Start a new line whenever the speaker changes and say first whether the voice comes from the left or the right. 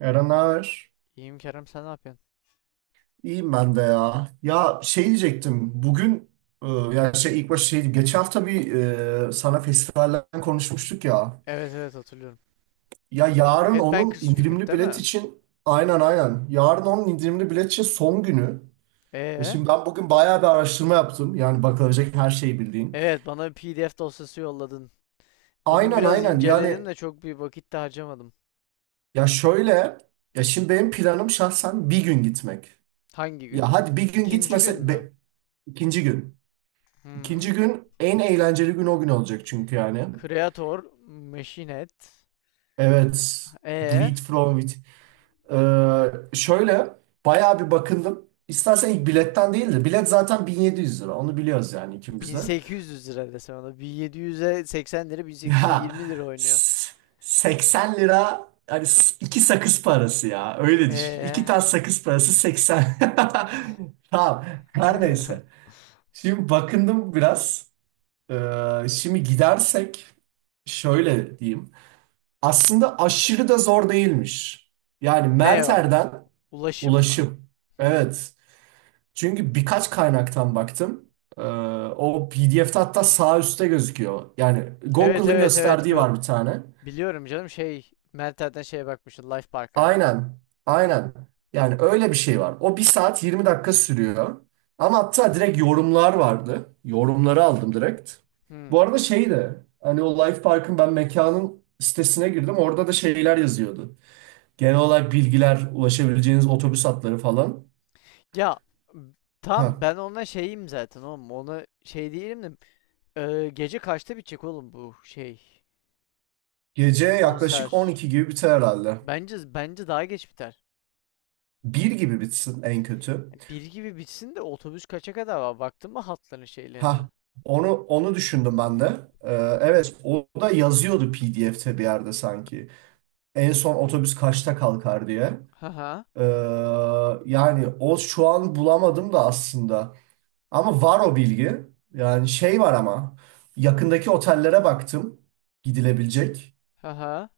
right: Eren ağır.
left: İyiyim Kerem, sen ne yapıyorsun?
right: İyiyim ben de ya. Ya şey diyecektim. Bugün yani şey ilk başta şey geçen hafta bir sana festivallerden konuşmuştuk ya.
left: Evet, evet, hatırlıyorum.
right: Ya yarın onun
left: Headbangers Weekend
right: indirimli
left: değil
right: bilet
left: mi?
right: için aynen aynen. Yarın onun indirimli bilet için son günü. E
left: Ee?
right: şimdi ben bugün bayağı bir araştırma yaptım. Yani bakılacak her şeyi bildiğin.
left: Evet, bana bir PDF dosyası yolladın. Bugün
right: Aynen
left: biraz
right: aynen.
left: inceledim
right: Yani
left: de çok bir vakit de harcamadım.
right: ya şöyle ya şimdi benim planım şahsen bir gün gitmek.
left: Hangi gün?
right: Ya hadi bir gün
left: İkinci gün
right: gitmese
left: mü?
right: be, ikinci gün.
left: Hmm.
right: İkinci gün en eğlenceli gün o gün olacak çünkü yani.
left: Creator, Machinet.
right: Evet.
left: Ee?
right: Bleed from it. Ee, şöyle bayağı bir bakındım. İstersen ilk biletten değil de bilet zaten 1700 lira. Onu biliyoruz yani ikimiz de.
left: 1800 lira desem ona. 1700'e 80 lira, 1800'e
right: Ya
left: 20 lira oynuyor.
right: s- 80 lira hani iki sakız parası ya. Öyle düşün. İki
left: Ee?
right: tane sakız parası 80. Tamam. Her neyse. Şimdi bakındım biraz. Şimdi gidersek şöyle diyeyim. Aslında aşırı da zor değilmiş. Yani
left: Ne o?
right: Merter'den
left: Ulaşım mı?
right: ulaşım.
left: Hmm.
right: Evet. Çünkü birkaç kaynaktan baktım. Ee, o PDF'de hatta sağ üstte gözüküyor. Yani
left: Evet,
right: Google'ın
left: evet, evet.
right: gösterdiği var bir tane.
left: Biliyorum canım, şey, Meltem'den şeye bakmıştım, Life Park'a.
right: Aynen. Aynen. Yani öyle bir şey var. O bir saat 20 dakika sürüyor. Ama hatta direkt yorumlar vardı. Yorumları aldım direkt.
left: Hı.
right: Bu arada şey de, hani o Life Park'ın ben mekanın sitesine girdim. Orada da şeyler yazıyordu. Genel olarak bilgiler, ulaşabileceğiniz otobüs hatları falan.
left: Ya, m- tamam,
right: Ha.
left: ben ona şeyim zaten, oğlum. Ona şey değilim de gece kaçta bitecek oğlum bu şey
right: Gece yaklaşık
left: konser?
right: 12 gibi biter herhalde.
left: Bence bence daha geç biter.
right: Bir gibi bitsin en kötü.
left: Yani bir gibi bitsin de otobüs kaça kadar var? Baktın mı hatların şeylerine?
right: Ha. Onu düşündüm ben de. Ee,
left: Hı.
right: evet o da yazıyordu PDF'te bir yerde sanki. En son otobüs kaçta kalkar diye.
left: Haha.
right: Ee, yani o şu an bulamadım da aslında. Ama var o bilgi. Yani şey var ama yakındaki otellere baktım gidilebilecek.
left: Haha.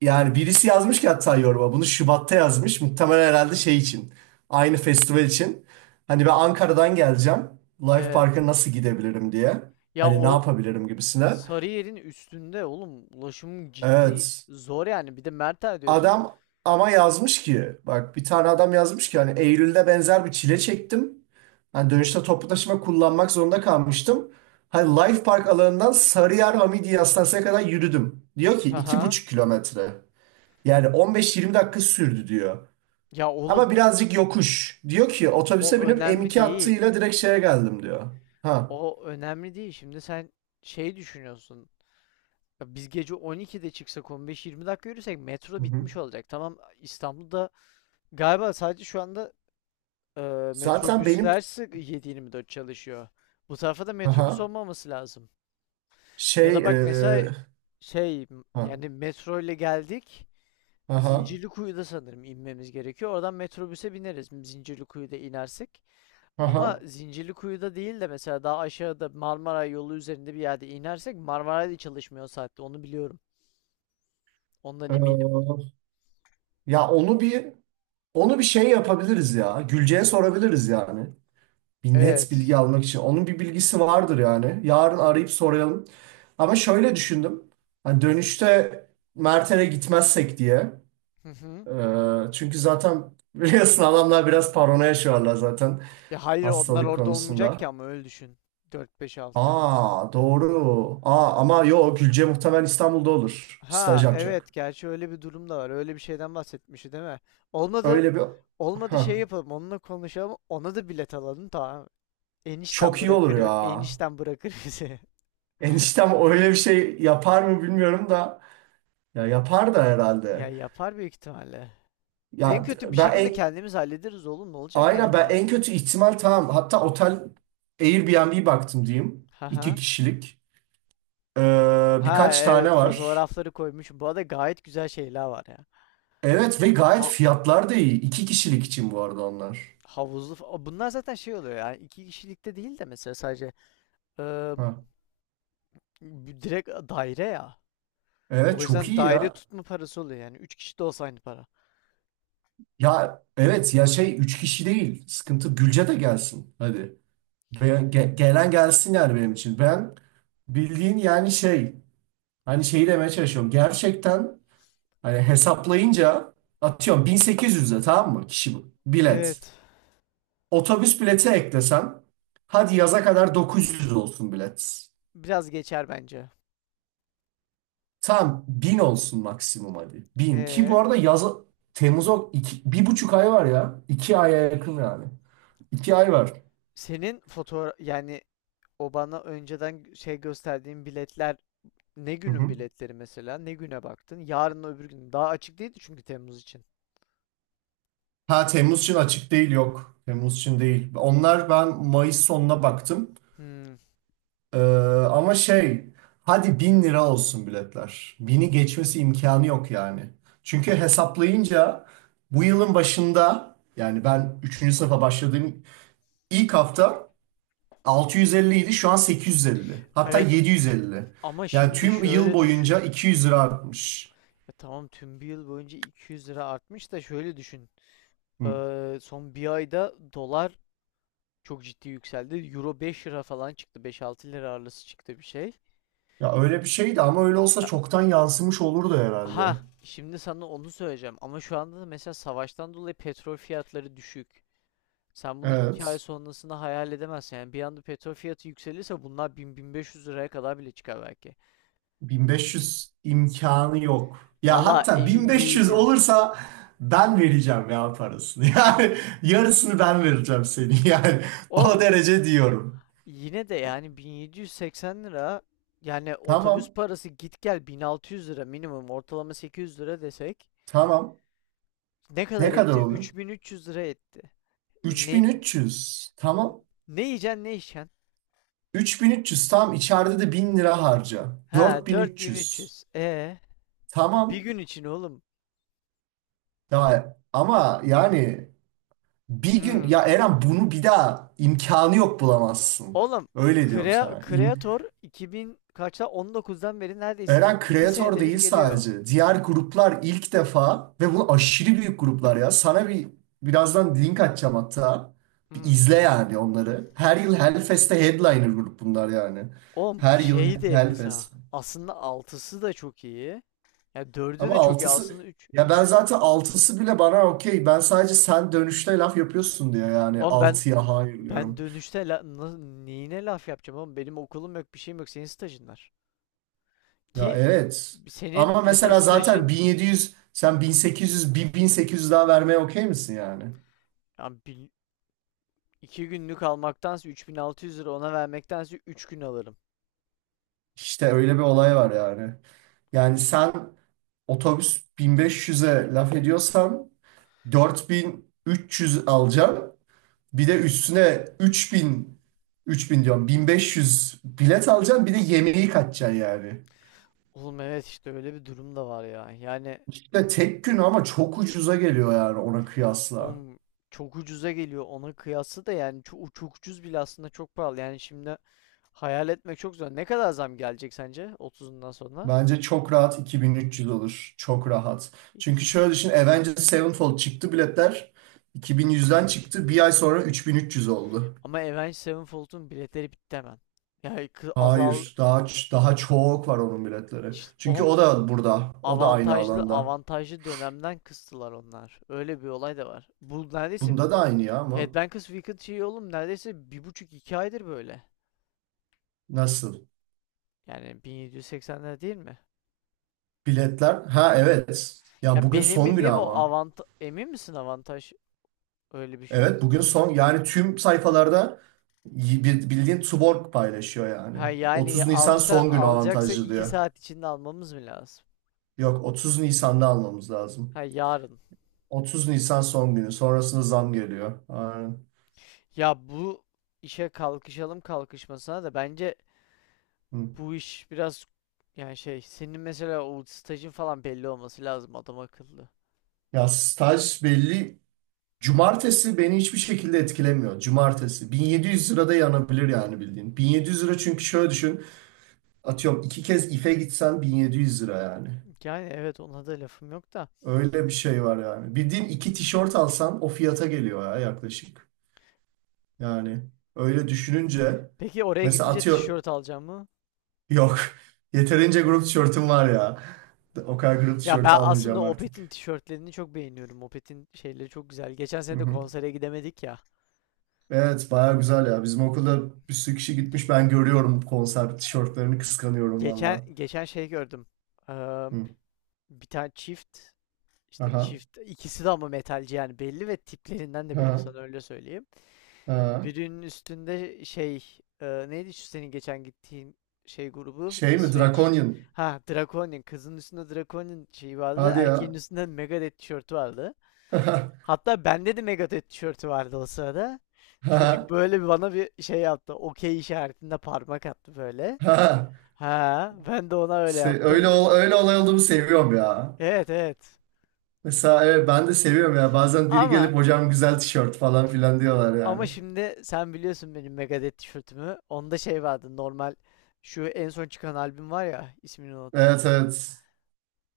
right: Yani birisi yazmış ki hatta yoruma bunu Şubat'ta yazmış. Muhtemelen herhalde şey için. Aynı festival için. Hani ben Ankara'dan geleceğim. Life
left: Evet.
right: Park'a nasıl gidebilirim diye.
left: Ya,
right: Hani ne
left: o
right: yapabilirim gibisine.
left: Sarıyer'in üstünde oğlum, ulaşım ciddi
right: Evet.
left: zor yani. Bir de Mertel diyorsun.
right: Adam ama yazmış ki bak bir tane adam yazmış ki hani Eylül'de benzer bir çile çektim. Hani dönüşte toplu taşıma kullanmak zorunda kalmıştım. Hani Life Park alanından Sarıyer Hamidiye Hastanesi'ne kadar yürüdüm. Diyor ki iki
left: Haha.
right: buçuk kilometre. Yani 15-20 dakika sürdü diyor.
left: Ya
right: Ama
left: oğlum,
right: birazcık yokuş. Diyor ki otobüse
left: o
right: binip
left: önemli
right: M2
left: değil.
right: hattıyla direkt şeye geldim diyor. Ha.
left: O önemli değil. Şimdi sen şey düşünüyorsun. Ya, biz gece 12'de çıksak, 15-20 dakika yürüsek,
right: Hı
left: metro
right: hı.
left: bitmiş olacak. Tamam, İstanbul'da galiba sadece şu anda e,
right: Zaten benim
left: metrobüsler 7-24 çalışıyor. Bu tarafa da metrobüs
right: aha
left: olmaması lazım. Ya
right: şey
left: da
right: e,
left: bak mesela, şey
right: ha
left: yani, metro ile geldik.
right: aha
left: Zincirlikuyu'da sanırım inmemiz gerekiyor. Oradan metrobüse bineriz. Zincirlikuyu'da inersek. Ama
right: aha
left: Zincirlikuyu'da değil de, mesela daha aşağıda Marmara yolu üzerinde bir yerde inersek, Marmara'da çalışmıyor o saatte. Onu biliyorum. Ondan
right: e,
left: eminim.
right: ya onu bir şey yapabiliriz ya. Gülce'ye sorabiliriz yani. Bir net
left: Evet.
right: bilgi almak için. Onun bir bilgisi vardır yani. Yarın arayıp soralım. Ama şöyle düşündüm. Hani dönüşte Mert'e gitmezsek diye.
left: Hı hı.
right: Çünkü zaten biliyorsun adamlar biraz paranoya yaşıyorlar zaten
left: Ya hayır, onlar
right: hastalık
left: orada olmayacak ki,
right: konusunda.
left: ama öyle düşün. 4-5-6 Temmuz'da.
right: Aa doğru. Aa ama yo Gülce muhtemelen İstanbul'da olur. Staj
left: Ha
right: yapacak.
left: evet, gerçi öyle bir durum da var. Öyle bir şeyden bahsetmişti değil mi? Olmadı.
right: Öyle bir...
left: Olmadı, şey
right: Hah,
left: yapalım, onunla konuşalım. Ona da bilet alalım, tamam. Enişten
right: çok iyi olur
left: bırakır,
right: ya.
left: enişten bırakır bizi.
right: Eniştem öyle bir şey yapar mı bilmiyorum da. Ya yapar da
left: Ya
right: herhalde.
left: yapar büyük ihtimalle. En
right: Ya
left: kötü bir
right: ben
left: şekilde
right: en...
left: kendimiz hallederiz oğlum, ne olacak
right: Aynen ben
left: yani?
right: en kötü ihtimal tamam. Hatta otel Airbnb baktım diyeyim.
left: Ha
right: İki
left: ha.
right: kişilik.
left: Ha
right: Birkaç tane
left: evet,
right: var.
left: fotoğrafları koymuş. Bu arada gayet güzel şeyler var ya.
right: Evet ve gayet
left: Ha,
right: fiyatlar da iyi. İki kişilik için bu arada onlar.
left: Havuzlu bunlar zaten şey oluyor yani, iki kişilikte değil de mesela sadece eee,
right: Ha.
left: bir direkt daire ya.
right: Evet
left: O
right: çok
left: yüzden
right: iyi
left: daire
right: ya.
left: tutma parası oluyor yani. Üç kişi de olsa aynı para.
right: Ya evet ya şey üç kişi değil. Sıkıntı Gülce de gelsin. Hadi. Gelen gelsin yani benim için. Ben bildiğin yani şey hani şeyi demeye çalışıyorum. Gerçekten hani hesaplayınca atıyorum 1800'e tamam mı kişi bu. Bilet.
left: Evet.
right: Otobüs bileti eklesem hadi yaza kadar 900 olsun bilet.
left: Biraz geçer bence.
right: Tam bin olsun maksimum hadi. Bin. Ki bu
left: Ee,
right: arada yaz Temmuz'a iki, bir buçuk ay var ya. İki aya yakın yani. İki ay var.
left: Senin fotoğraf yani, o bana önceden şey gösterdiğin biletler ne
right: Hı
left: günün
right: hı.
left: biletleri mesela? Ne güne baktın? Yarın öbür gün. Daha açık değildi çünkü Temmuz için.
right: Ha Temmuz için açık değil yok. Temmuz için değil. Onlar ben Mayıs sonuna baktım.
left: Hmm.
right: Ee, ama şey hadi 1.000 lira olsun biletler. Bini geçmesi imkanı yok yani. Çünkü hesaplayınca bu yılın başında yani ben üçüncü sınıfa başladığım ilk hafta 650 idi şu an 850. Hatta
left: Evet,
right: 750.
left: ama
right: Yani
left: şimdi
right: tüm yıl
left: şöyle
right: boyunca
left: düşün.
right: 200 lira artmış.
left: Ya tamam, tüm bir yıl boyunca 200 lira artmış da şöyle düşün.
right: Hı.
left: Son bir ayda dolar çok ciddi yükseldi. Euro 5 lira falan çıktı. 5-6 lira arası çıktı bir şey.
right: Ya öyle bir şeydi ama öyle olsa
left: Ya-
right: çoktan yansımış olurdu herhalde.
left: Ha, şimdi sana onu söyleyeceğim. Ama şu anda da mesela savaştan dolayı petrol fiyatları düşük. Sen bunu 2 ay
right: Evet.
left: sonrasını hayal edemezsin. Yani bir anda petrol fiyatı yükselirse bunlar bin, bin beş yüz liraya kadar bile çıkar belki.
right: 1500 imkanı yok. Ya
left: Valla
right: hatta
left: emin
right: 1500
left: değilim.
right: olursa ben vereceğim ya parasını. Yani yarısını ben vereceğim seni. Yani o
left: Oğlum
right: derece diyorum.
left: yine de yani, 1780 lira, yani otobüs
right: Tamam.
left: parası git gel 1600 lira minimum, ortalama 800 lira desek,
right: Tamam.
left: ne
right: Ne
left: kadar
right: kadar
left: etti?
right: oluyor?
left: 3300 lira etti. E, ne
right: 3300. Tamam.
left: ne yiyeceksin ne içeceksin?
right: 3300 tam içeride de 1.000 lira harca.
left: Ha,
right: 4300.
left: 4300. E, bir
right: Tamam.
left: gün için oğlum.
right: Ya, ama yani bir gün
left: Hmm.
right: ya Eren bunu bir daha imkanı yok bulamazsın.
left: Oğlum,
right: Öyle diyorum sana. İm
left: Creator 2000 kaçta, 19'dan beri neredeyse
right: Eren
left: 2
right: kreatör
left: senede bir
right: değil
left: geliyor.
right: sadece. Diğer gruplar ilk defa ve bu aşırı büyük gruplar ya. Sana birazdan link atacağım hatta. Bir
left: Hmm.
right: izle yani onları. Her yıl Hellfest'te headliner grup bunlar yani.
left: Oğlum
right: Her yıl
left: şey de, mesela
right: Hellfest.
left: aslında altısı da çok iyi. Ya dördü
right: Ama
left: de çok iyi
right: altısı
left: aslında, 3
right: ya ben
left: 3.
right: zaten altısı bile bana okey. Ben sadece sen dönüşte laf yapıyorsun diye yani
left: Oğlum ben
right: altıya hayır
left: ben
right: diyorum.
left: dönüşte neyine laf yapacağım oğlum, benim okulum yok bir şeyim yok, senin stajın var.
right: Ya
left: Ki
right: evet.
left: senin
right: Ama
left: mesela
right: mesela zaten
left: stajın,
right: 1700 sen 1800 bir 1800 daha vermeye okey misin yani?
left: yani iki günlük almaktansa 3600 lira ona vermektense 3 gün alırım.
right: İşte öyle bir olay var yani. Yani sen otobüs 1500'e laf ediyorsan 4300 alacaksın. Bir de üstüne 3000 3000 diyorum 1500 bilet alacaksın bir de yemeği kaçacaksın yani.
left: Oğlum evet, işte öyle bir durum da var ya. Yani
right: İşte tek gün ama çok ucuza geliyor yani ona kıyasla.
left: oğlum çok ucuza geliyor ona kıyasla da, yani çok, çok ucuz bile aslında çok pahalı. Yani şimdi hayal etmek çok zor. Ne kadar zam gelecek sence otuzundan sonra?
right: Bence çok rahat 2300 olur. Çok rahat. Çünkü
left: İki.
right: şöyle düşün Avengers Sevenfold çıktı biletler. 2100'den çıktı. Bir ay sonra 3300 oldu.
left: Ama Avenged Sevenfold'un biletleri bitti hemen. Yani azal,
right: Hayır, daha çok var onun biletleri.
left: işte
right: Çünkü
left: oğlum
right: o da burada. O da aynı
left: avantajlı
right: alanda.
left: avantajlı dönemden kıstılar onlar. Öyle bir olay da var. Bu neredeyse
right: Bunda da aynı ya ama
left: Headbangers Weekend şeyi oğlum, neredeyse bir buçuk iki aydır böyle.
right: nasıl?
left: Yani 1780'ler değil mi?
right: Biletler. Ha evet. Ya
left: Ya
right: bugün
left: benim
right: son günü
left: bildiğim o
right: ama.
left: avantaj, emin misin avantaj öyle bir şey
right: Evet bugün
left: olduğuna?
right: son yani tüm sayfalarda bildiğin Tuborg paylaşıyor yani.
left: Ha, yani
right: 30 Nisan
left: alsa
right: son günü
left: alacaksa
right: avantajlı
left: iki
right: diyor.
left: saat içinde almamız mı lazım?
right: Yok 30 Nisan'da almamız lazım.
left: Ha yarın.
right: 30 Nisan son günü sonrasında zam geliyor. Aynen.
left: Ya bu işe kalkışalım kalkışmasına da bence
right: Hı.
left: bu iş biraz, yani şey, senin mesela o stajın falan belli olması lazım adam akıllı.
right: Ya staj belli. Cumartesi beni hiçbir şekilde etkilemiyor. Cumartesi 1700 lirada yanabilir yani bildiğin. 1.700 lira çünkü şöyle düşün. Atıyorum iki kez ife gitsen 1.700 lira yani.
left: Yani evet, ona da lafım yok da.
right: Öyle bir şey var yani. Bildiğin iki tişört alsan o fiyata geliyor ya yaklaşık. Yani öyle düşününce
left: Peki oraya
right: mesela
left: gidince
right: atıyor
left: tişört alacağım mı?
right: yok. Yeterince grup tişörtüm var ya. O kadar grup
left: Ya
right: tişörtü
left: ben
right: almayacağım
left: aslında
right: artık.
left: Opet'in tişörtlerini çok beğeniyorum. Opet'in şeyleri çok güzel. Geçen
right: Hı
left: sene de
right: hı.
left: konsere gidemedik ya.
right: Evet baya güzel ya. Bizim okulda bir sürü kişi gitmiş. Ben görüyorum konser tişörtlerini kıskanıyorum
left: Geçen
right: valla.
left: geçen şey gördüm. Ee,
right: Hı.
left: Bir tane çift işte,
right: Aha.
left: çift, ikisi de ama metalci yani belli, ve tiplerinden de belli,
right: Ha.
left: sana öyle söyleyeyim.
right: Ha.
left: Birinin üstünde şey, neydi şu senin geçen gittiğin şey grubu,
right: Şey mi?
left: İsveç.
right: Draconian.
left: Ha Draconian, kızın üstünde Draconian şeyi vardı,
right: Hadi
left: erkeğin
right: ya.
left: üstünde Megadeth tişörtü vardı.
right: Ha.
left: Hatta bende de Megadeth tişörtü vardı o sırada. Çocuk
right: Ha.
left: böyle bir bana bir şey yaptı. Okey işaretinde parmak attı böyle.
right: Ha.
left: Ha, ben de ona öyle yaptım.
right: Öyle olay olduğunu seviyorum ya.
left: Evet, evet.
right: Mesela evet ben de seviyorum ya. Bazen biri
left: Ama
right: gelip hocam güzel tişört falan filan diyorlar
left: ama
right: yani.
left: şimdi sen biliyorsun benim Megadeth tişörtümü. Onda şey vardı normal, şu en son çıkan albüm var ya, ismini unuttum.
right: Evet evet.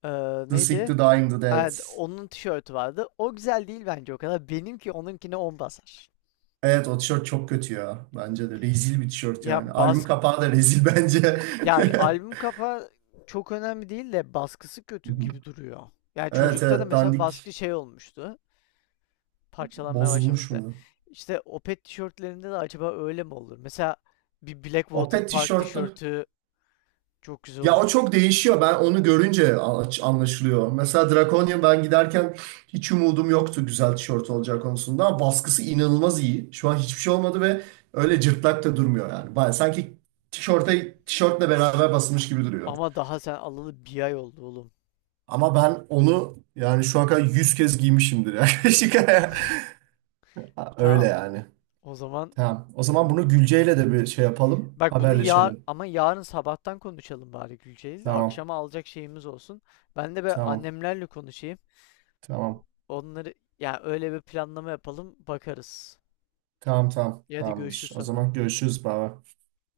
left: Ee,
right: The Sick, The
left: Neydi?
right: Dying, The Dead.
left: Evet, onun tişörtü vardı. O güzel değil bence o kadar. Benimki onunkine on basar.
right: Evet o tişört çok kötü ya. Bence de. Rezil bir tişört
left: Ya
right: yani. Albüm
left: bas
right: kapağı da rezil bence.
left: Yani albüm kapağı çok önemli değil de baskısı kötü gibi duruyor. Yani
right: Evet
left: çocukta da
right: evet
left: mesela baskı
right: dandik.
left: şey olmuştu. Parçalanmaya
right: Bozulmuş
left: başlamıştı.
right: mu?
left: İşte Opet tişörtlerinde de acaba öyle mi olur? Mesela bir
right: O
left: Blackwater
right: pet
left: Park
right: tişörtlü.
left: tişörtü çok güzel
right: Ya o
left: olur.
right: çok değişiyor. Ben onu görünce anlaşılıyor. Mesela Draconian ben giderken hiç umudum yoktu güzel tişört olacağı konusunda. Ama baskısı inanılmaz iyi. Şu an hiçbir şey olmadı ve öyle cırtlak da durmuyor yani. Baya sanki tişörte, tişörtle beraber basılmış gibi duruyor.
left: Ama daha sen alalı bir ay oldu oğlum.
right: Ama ben onu yani şu ana kadar 100 kez giymişimdir yaklaşık. Öyle
left: Tamam.
right: yani.
left: O zaman
right: Tamam. O zaman
left: bilmiyorum.
right: bunu Gülce'yle de bir şey yapalım.
left: Bak bunu
right: Haberleşelim.
left: ama yarın sabahtan konuşalım bari, Gülceğiz.
right: Tamam.
left: Akşama alacak şeyimiz olsun. Ben de be
right: Tamam.
left: annemlerle konuşayım.
right: Tamam.
left: Onları, ya öyle bir planlama yapalım, bakarız.
right: Tamam. Tamam.
left: Ya hadi
right: Tamamdır.
left: görüşürüz
right: O
left: sonra.
right: zaman görüşürüz baba.